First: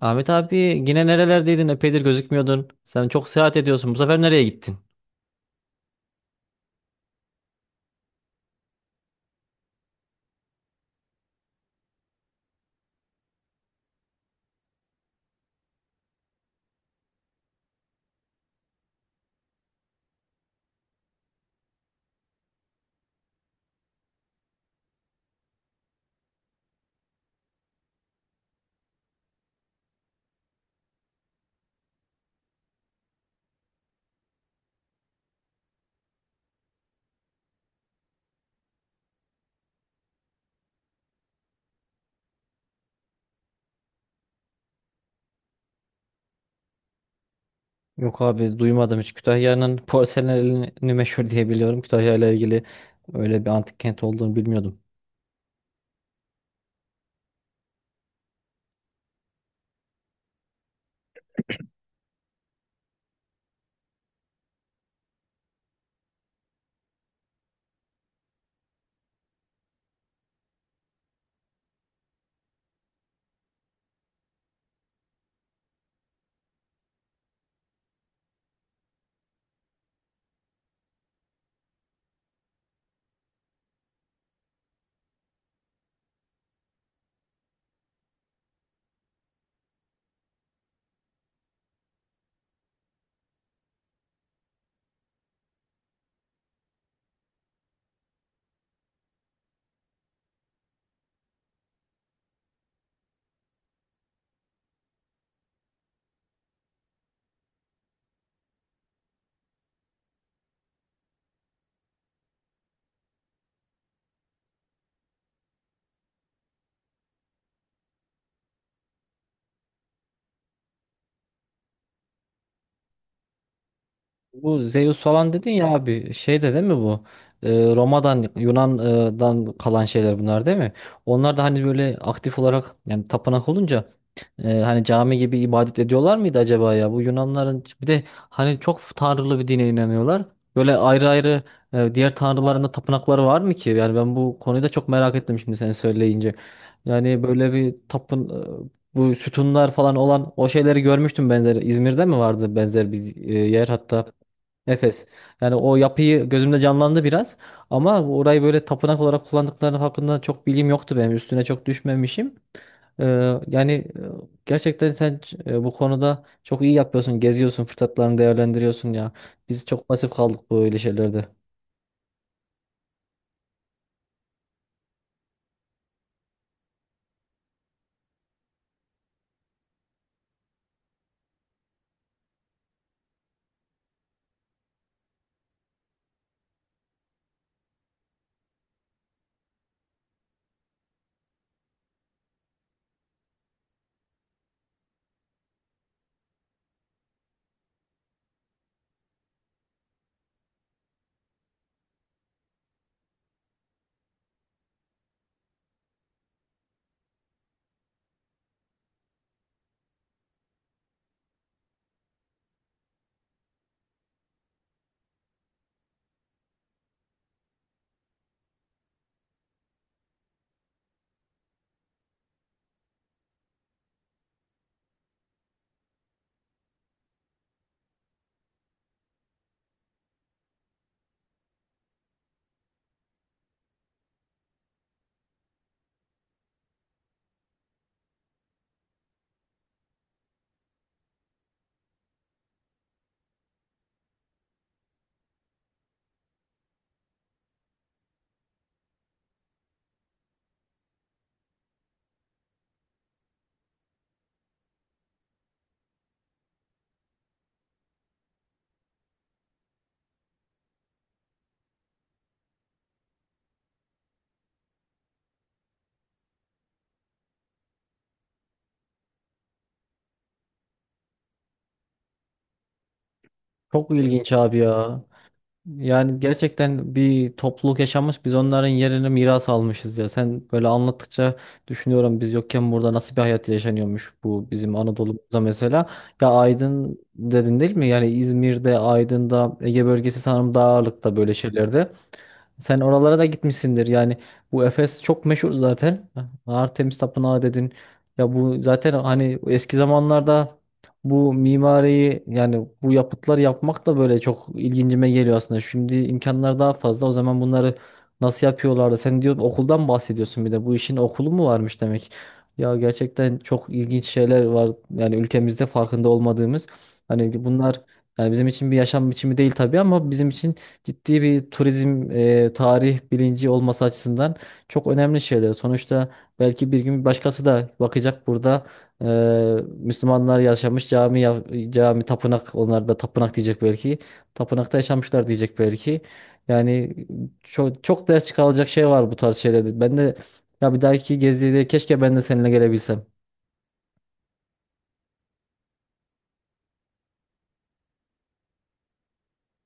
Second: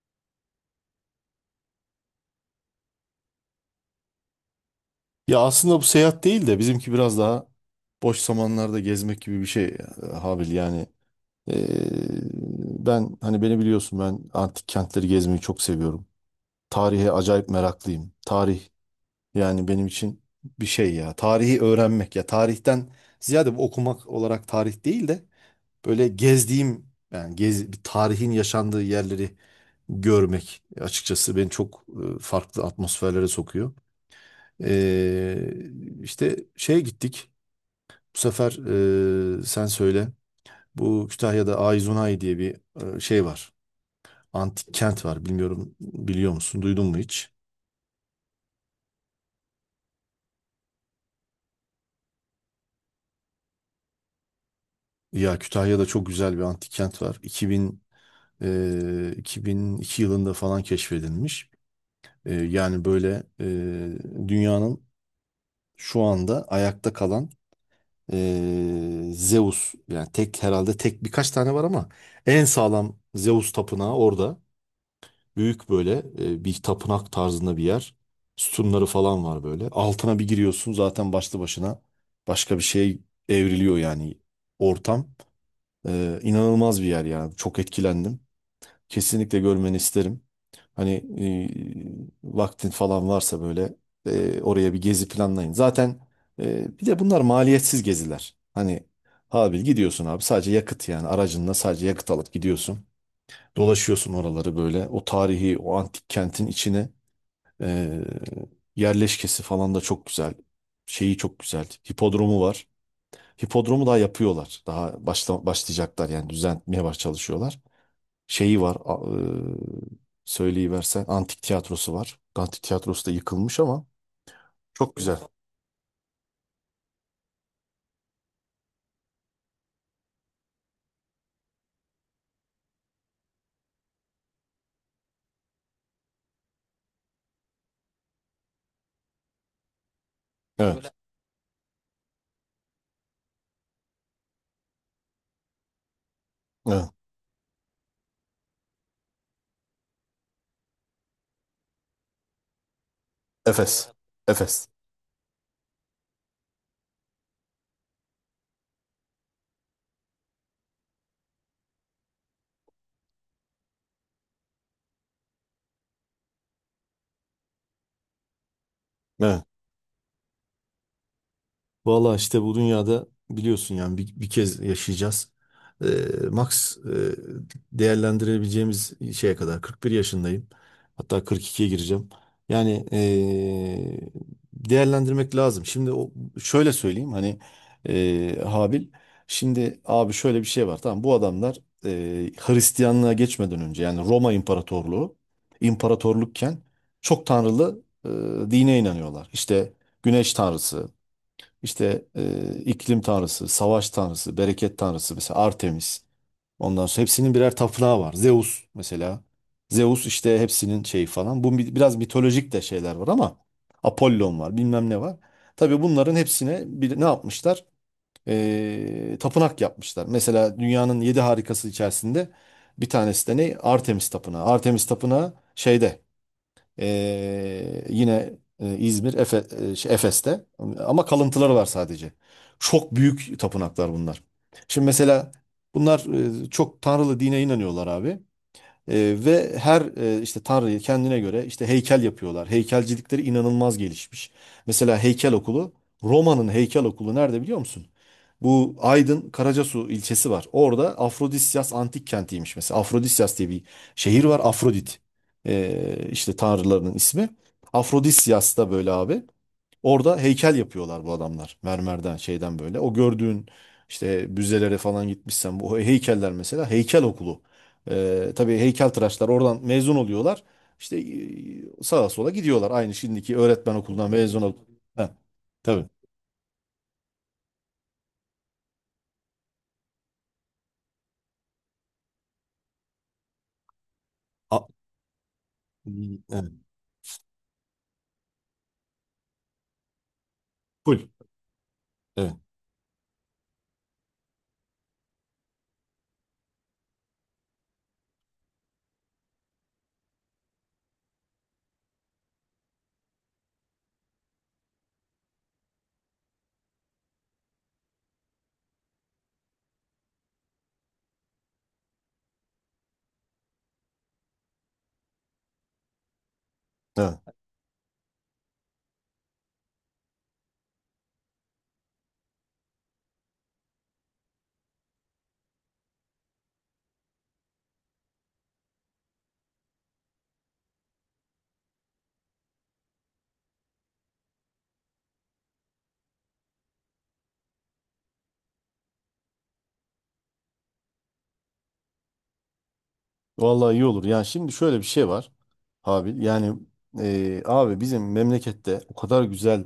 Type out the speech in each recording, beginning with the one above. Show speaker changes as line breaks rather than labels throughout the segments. Ahmet abi, yine nerelerdeydin? Epeydir gözükmüyordun. Sen çok seyahat ediyorsun. Bu sefer nereye gittin?
Ya aslında bu seyahat değil de bizimki biraz daha boş zamanlarda gezmek gibi bir şey Habil yani. Ee, Ben hani beni biliyorsun ben antik kentleri gezmeyi çok seviyorum. Tarihe acayip meraklıyım. Tarih yani benim için bir şey ya. Tarihi öğrenmek ya. Tarihten ziyade bu okumak olarak tarih değil de böyle gezdiğim yani bir tarihin yaşandığı yerleri görmek açıkçası beni çok farklı atmosferlere sokuyor. Ee, işte şeye gittik. Bu sefer sen söyle. Bu Kütahya'da Ayzunay diye bir şey var. Antik kent var. Bilmiyorum biliyor musun? Duydun mu hiç?
Yok abi, duymadım hiç. Kütahya'nın porselenini meşhur diye biliyorum. Kütahya ile ilgili öyle bir antik kent olduğunu bilmiyordum.
Ya Kütahya'da çok güzel bir antik kent var. 2000 2002 yılında falan keşfedilmiş. Yani böyle dünyanın şu anda ayakta kalan Zeus yani tek herhalde tek birkaç tane var ama en sağlam Zeus tapınağı orada. Büyük böyle bir tapınak tarzında bir yer. Sütunları falan var böyle. Altına bir giriyorsun zaten başlı başına başka bir şey evriliyor yani ortam. İnanılmaz bir yer ya. Çok etkilendim. Kesinlikle görmeni isterim. Hani vaktin falan varsa böyle oraya bir gezi planlayın. Zaten bir de bunlar maliyetsiz geziler. Hani abi gidiyorsun abi sadece yakıt yani aracınla sadece yakıt alıp gidiyorsun. Dolaşıyorsun oraları böyle. O tarihi, o antik kentin içine e, yerleşkesi falan da çok güzel. Şeyi çok güzel. Hipodromu var. Hipodromu daha yapıyorlar. Daha başlayacaklar yani düzenlemeye çalışıyorlar. Şeyi var. Söyleyiversen antik tiyatrosu var. Antik tiyatrosu da yıkılmış ama
Bu
çok
Zeus
güzel.
falan dedin ya abi, şey de değil mi bu? Ee, Roma'dan Yunan'dan kalan şeyler bunlar değil mi? Onlar da hani böyle aktif olarak yani tapınak olunca hani cami gibi ibadet ediyorlar mıydı acaba ya? Bu Yunanların bir de hani çok tanrılı bir dine inanıyorlar. Böyle
Evet.
ayrı ayrı diğer tanrıların da tapınakları var mı ki? Yani ben bu konuyu da çok merak ettim şimdi sen söyleyince.
Evet.
Yani böyle bir tapın e, bu sütunlar falan olan o şeyleri görmüştüm benzer. İzmir'de mi vardı benzer bir yer
Efes.
hatta?
Efes.
Efes. Yani o yapıyı gözümde canlandı biraz, ama orayı böyle tapınak olarak kullandıkları hakkında çok bilgim yoktu benim. Üstüne çok düşmemişim. Ee, yani e, gerçekten sen bu konuda çok iyi yapıyorsun. Geziyorsun, fırsatlarını değerlendiriyorsun ya.
Evet.
Biz çok pasif kaldık böyle şeylerde.
Valla işte bu dünyada biliyorsun yani bir kez yaşayacağız. Ee, Max değerlendirebileceğimiz şeye kadar 41 yaşındayım. Hatta 42'ye gireceğim. Yani değerlendirmek lazım. Şimdi o, şöyle söyleyeyim hani Habil. Şimdi abi şöyle bir şey var. Tamam bu adamlar Hristiyanlığa geçmeden önce yani Roma İmparatorluğu imparatorlukken çok tanrılı dine inanıyorlar. İşte Güneş tanrısı, işte iklim tanrısı, savaş tanrısı, bereket tanrısı mesela Artemis. Ondan sonra hepsinin birer tapınağı var. Zeus mesela. Zeus işte hepsinin şeyi falan. Bu biraz mitolojik de şeyler var ama Apollon var, bilmem ne var. Tabii bunların hepsine bir, ne yapmışlar? Tapınak yapmışlar. Mesela dünyanın yedi harikası içerisinde bir tanesi de ne? Artemis Tapınağı. Artemis Tapınağı şeyde yine İzmir, şey, Efes'te ama kalıntıları var sadece. Çok büyük tapınaklar bunlar. Şimdi mesela bunlar çok tanrılı dine inanıyorlar abi. Ve her işte tanrıyı kendine göre işte heykel yapıyorlar. Heykelcilikleri inanılmaz gelişmiş. Mesela heykel okulu Roma'nın heykel okulu nerede biliyor musun? Bu Aydın Karacasu ilçesi var. Orada Afrodisyas antik kentiymiş mesela. Afrodisyas diye bir şehir var. Afrodit e, işte tanrılarının ismi. Afrodisyas da böyle abi. Orada heykel yapıyorlar bu adamlar. Mermerden, şeyden böyle. O gördüğün işte müzelere falan gitmişsen bu heykeller mesela heykel okulu. Tabii heykeltıraşlar oradan mezun oluyorlar. İşte sağa sola gidiyorlar. Aynı şimdiki öğretmen
Çok
okulundan
ilginç
mezun ol.
abi ya.
Ha, tabii.
Yani gerçekten bir topluluk yaşamış, biz onların yerini miras almışız ya. Sen böyle anlattıkça düşünüyorum, biz yokken burada nasıl bir hayat yaşanıyormuş bu
A-
bizim Anadolu'da mesela. Ya
evet.
Aydın dedin değil mi? Yani İzmir'de, Aydın'da, Ege bölgesi sanırım daha
Full.
ağırlıkta böyle şeylerde.
Evet.
Sen oralara da gitmişsindir. Yani bu Efes çok meşhur zaten. Artemis Tapınağı dedin. Ya bu zaten hani eski zamanlarda bu mimariyi, yani bu yapıtlar yapmak da böyle çok ilgincime geliyor aslında. Şimdi imkanlar daha fazla. O zaman bunları nasıl yapıyorlardı? Sen diyor okuldan bahsediyorsun bir de. Bu işin okulu mu varmış demek? Ya gerçekten çok ilginç şeyler var. Yani ülkemizde farkında olmadığımız.
Evet.
Hani bunlar yani bizim için bir yaşam biçimi değil tabii, ama bizim için ciddi bir turizm, tarih bilinci olması açısından çok önemli şeyler. Sonuçta belki bir gün başkası da bakacak burada, e, Müslümanlar yaşamış, cami ya- cami tapınak, onlar da tapınak diyecek belki. Tapınakta yaşamışlar diyecek belki. Yani çok çok ders çıkarılacak şey var bu tarz şeylerde. Ben de, ya bir dahaki gezide keşke ben de seninle gelebilsem.
Vallahi iyi olur. Yani şimdi şöyle bir şey var Habil. Yani abi bizim memlekette o kadar güzel,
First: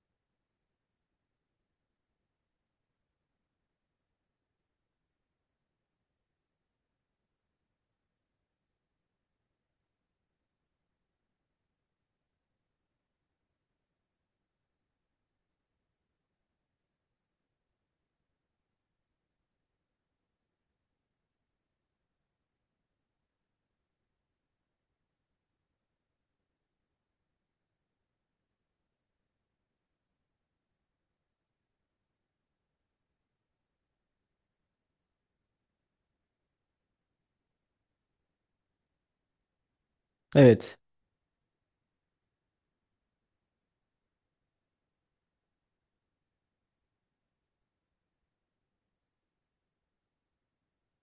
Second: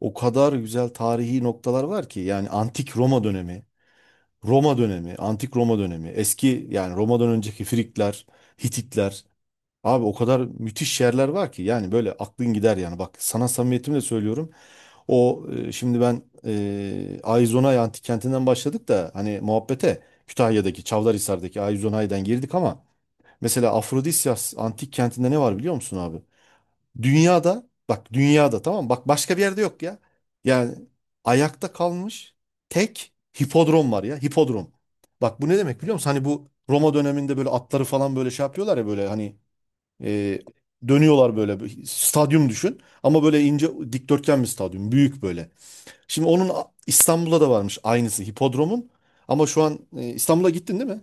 o kadar güzel tarihi noktalar var ki yani antik Roma dönemi Roma dönemi, antik Roma dönemi, eski yani Roma'dan önceki Frikler, Hititler. Abi o kadar müthiş yerler var ki yani böyle aklın gider yani. Bak sana samimiyetimle söylüyorum. O şimdi ben Ayzonay antik kentinden başladık da hani muhabbete Kütahya'daki Çavdarhisar'daki Ayzonay'dan girdik ama mesela Afrodisyas antik kentinde ne var biliyor musun abi? Dünyada bak dünyada tamam mı? Bak başka bir yerde yok ya. Yani ayakta kalmış tek hipodrom var ya hipodrom. Bak bu ne demek biliyor musun? Hani bu Roma döneminde böyle atları falan böyle şey yapıyorlar ya böyle hani e,
Evet.
dönüyorlar böyle bir stadyum düşün. Ama böyle ince dikdörtgen bir stadyum büyük böyle. Şimdi onun İstanbul'da da varmış aynısı hipodromun. Ama şu an İstanbul'a gittin değil mi?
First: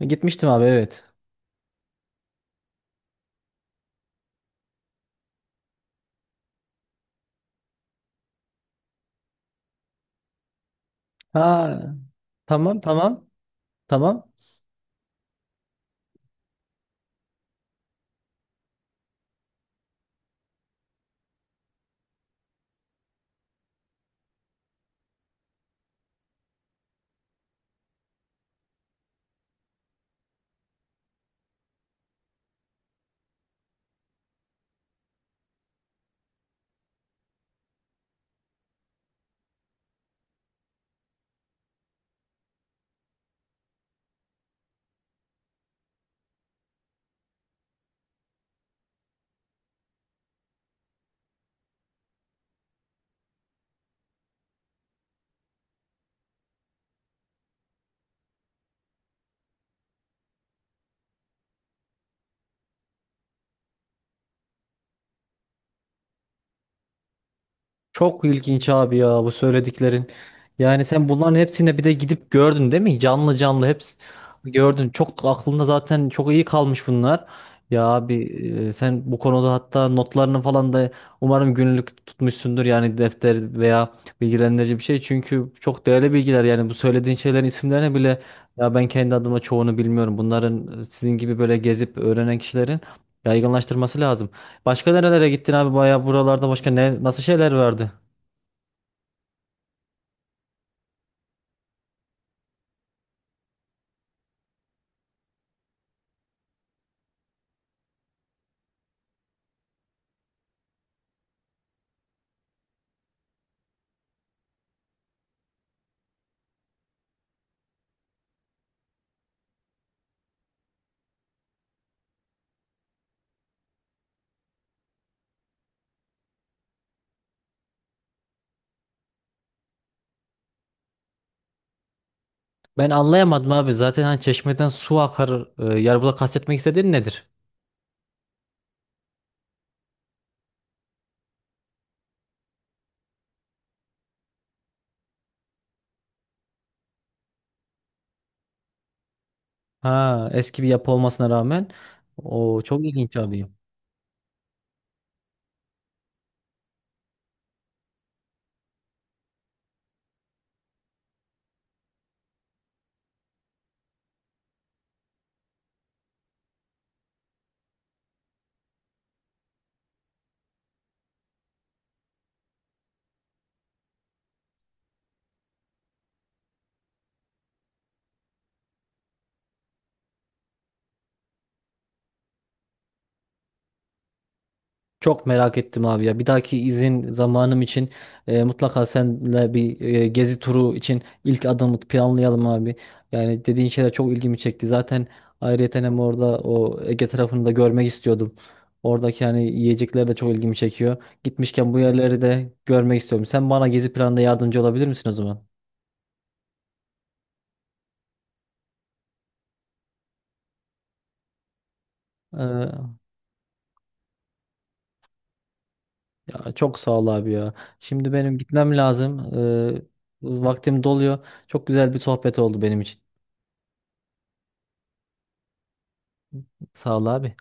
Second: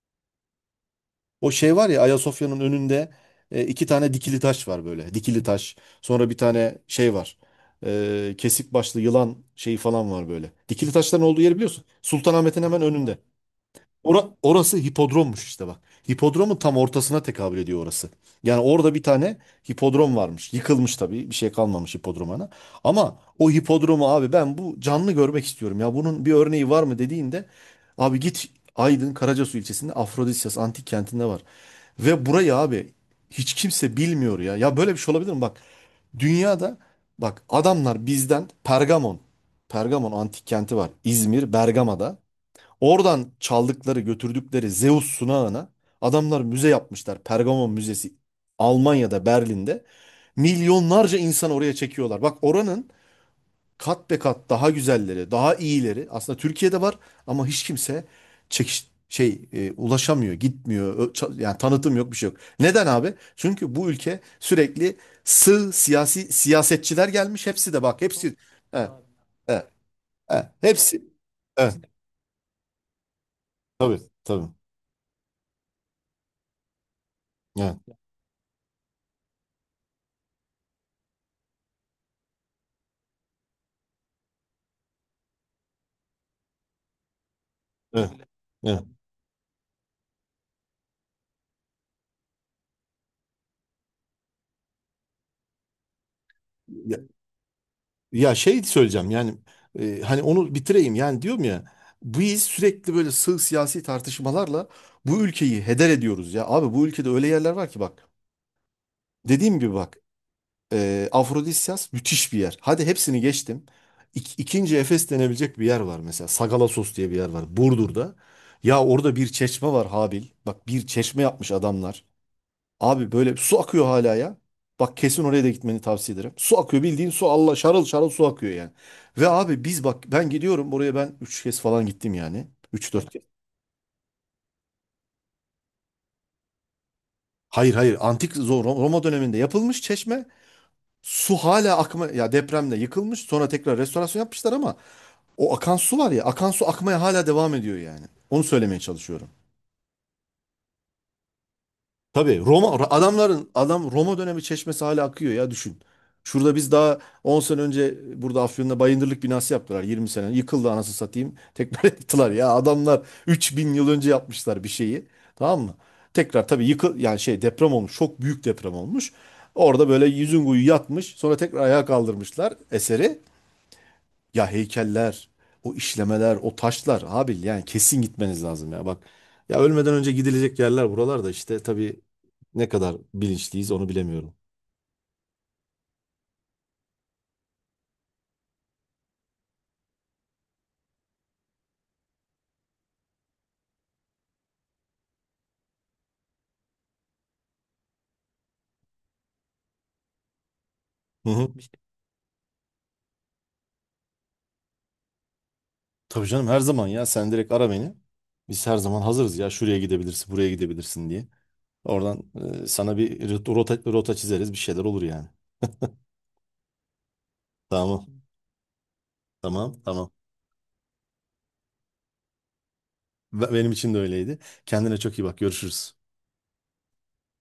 Gitmiştim abi, evet.
O şey var ya Ayasofya'nın önünde iki tane dikili taş var böyle. Dikili taş. Sonra bir tane şey var. Kesik başlı yılan şeyi falan var böyle. Dikili taşların olduğu yeri biliyorsun.
Ha,
Sultanahmet'in
tamam
hemen önünde.
tamam. Tamam.
Orası hipodrommuş işte bak. Hipodromun tam ortasına tekabül ediyor orası. Yani orada bir tane hipodrom varmış. Yıkılmış tabii. Bir şey kalmamış hipodromana. Ama o hipodromu abi ben bu canlı görmek istiyorum. Ya bunun bir örneği var mı dediğinde abi git Aydın Karacasu ilçesinde Afrodisyas antik kentinde var. Ve burayı abi hiç kimse bilmiyor ya. Ya böyle bir şey olabilir mi? Bak dünyada bak adamlar bizden Pergamon. Pergamon antik kenti var. İzmir, Bergama'da. Oradan çaldıkları, götürdükleri Zeus sunağına adamlar müze yapmışlar. Pergamon Müzesi Almanya'da, Berlin'de. Milyonlarca insan oraya çekiyorlar. Bak oranın kat be kat daha güzelleri, daha iyileri aslında Türkiye'de var ama hiç kimse ulaşamıyor, gitmiyor. Yani tanıtım yok, bir şey yok. Neden abi? Çünkü bu ülke sürekli sığ siyasi siyasetçiler gelmiş. Hepsi de bak, çok
Çok
hepsi var,
ilginç
evet,
abi
abi.
ya bu
Evet,
söylediklerin.
evet,
Yani
hepsi,
sen bunların
evet,
hepsine bir
hepsini,
de gidip gördün değil mi? Canlı canlı hepsi
tabii, tabii.
gördün. Çok aklında zaten çok iyi kalmış bunlar.
Evet,
Ya abi, sen bu konuda hatta notlarını falan da umarım günlük tutmuşsundur, yani defter veya bilgilendirici bir şey. Çünkü çok değerli bilgiler, yani bu söylediğin şeylerin isimlerine
evet,
bile, ya
öyle.
ben kendi adıma çoğunu bilmiyorum. Bunların, sizin gibi böyle gezip öğrenen kişilerin yaygınlaştırması lazım. Başka nerelere gittin abi, bayağı buralarda başka ne
Evet.
nasıl şeyler vardı?
Ya şey söyleyeceğim yani hani onu bitireyim yani diyorum ya biz sürekli böyle sığ siyasi tartışmalarla bu ülkeyi heder ediyoruz ya. Abi bu ülkede öyle yerler var ki bak dediğim gibi bak Afrodisyas müthiş bir yer. Hadi hepsini geçtim. İk, ikinci Efes denebilecek bir yer var mesela Sagalassos diye bir yer var Burdur'da. Ya orada bir çeşme var Habil. Bak bir çeşme yapmış adamlar. Abi böyle su akıyor hala ya. Bak kesin oraya da gitmeni tavsiye ederim. Su akıyor bildiğin su Allah şarıl şarıl su akıyor yani. Ve abi biz bak ben gidiyorum oraya ben üç kez falan gittim yani.
Ben
Üç dört kez.
anlayamadım abi zaten, hani çeşmeden su akar, yani burada kastetmek istediğin nedir?
Hayır, hayır, antik Roma döneminde yapılmış çeşme. Su hala akma ya depremde yıkılmış sonra tekrar restorasyon yapmışlar ama o akan su var ya akan su akmaya hala devam ediyor yani. Onu söylemeye çalışıyorum.
Ha, eski bir yapı olmasına rağmen
Tabii
o
Roma
çok ilginç abi.
adamların adam Roma dönemi çeşmesi hala akıyor ya düşün. Şurada biz daha 10 sene önce burada Afyon'da Bayındırlık binası yaptılar 20 sene. Yıkıldı anasını satayım. Tekrar yaptılar ya adamlar 3.000 yıl önce yapmışlar bir şeyi. Tamam mı? Tekrar tabii yani şey deprem olmuş. Çok büyük deprem olmuş. Orada böyle yüzün kuyu yatmış. Sonra tekrar ayağa kaldırmışlar eseri. Ya heykeller, o işlemeler, o taşlar abi yani kesin gitmeniz lazım ya. Bak ya ölmeden önce gidilecek yerler buralarda işte tabii ne kadar bilinçliyiz onu bilemiyorum.
Çok merak ettim abi ya. Bir dahaki izin zamanım için mutlaka seninle bir gezi turu için ilk adımı planlayalım abi. Yani dediğin şeyler çok ilgimi çekti. Zaten ayrıyeten hem orada o Ege tarafını da görmek istiyordum. Oradaki yani yiyecekler de çok ilgimi çekiyor.
Hı hı.
Gitmişken bu yerleri de görmek istiyorum. Sen bana gezi planında yardımcı olabilir misin o zaman?
Tabii canım her zaman ya sen direkt ara beni. Biz her zaman hazırız ya şuraya gidebilirsin, buraya gidebilirsin diye. Oradan
Ee,
sana bir rota çizeriz bir şeyler olur yani.
ya çok sağ ol abi ya.
Tamam.
Şimdi benim gitmem lazım.
Tamam,
Ee,
tamam.
vaktim doluyor. Çok güzel bir sohbet oldu benim için.
Benim için de öyleydi. Kendine çok iyi bak. Görüşürüz.
Sağ ol abi.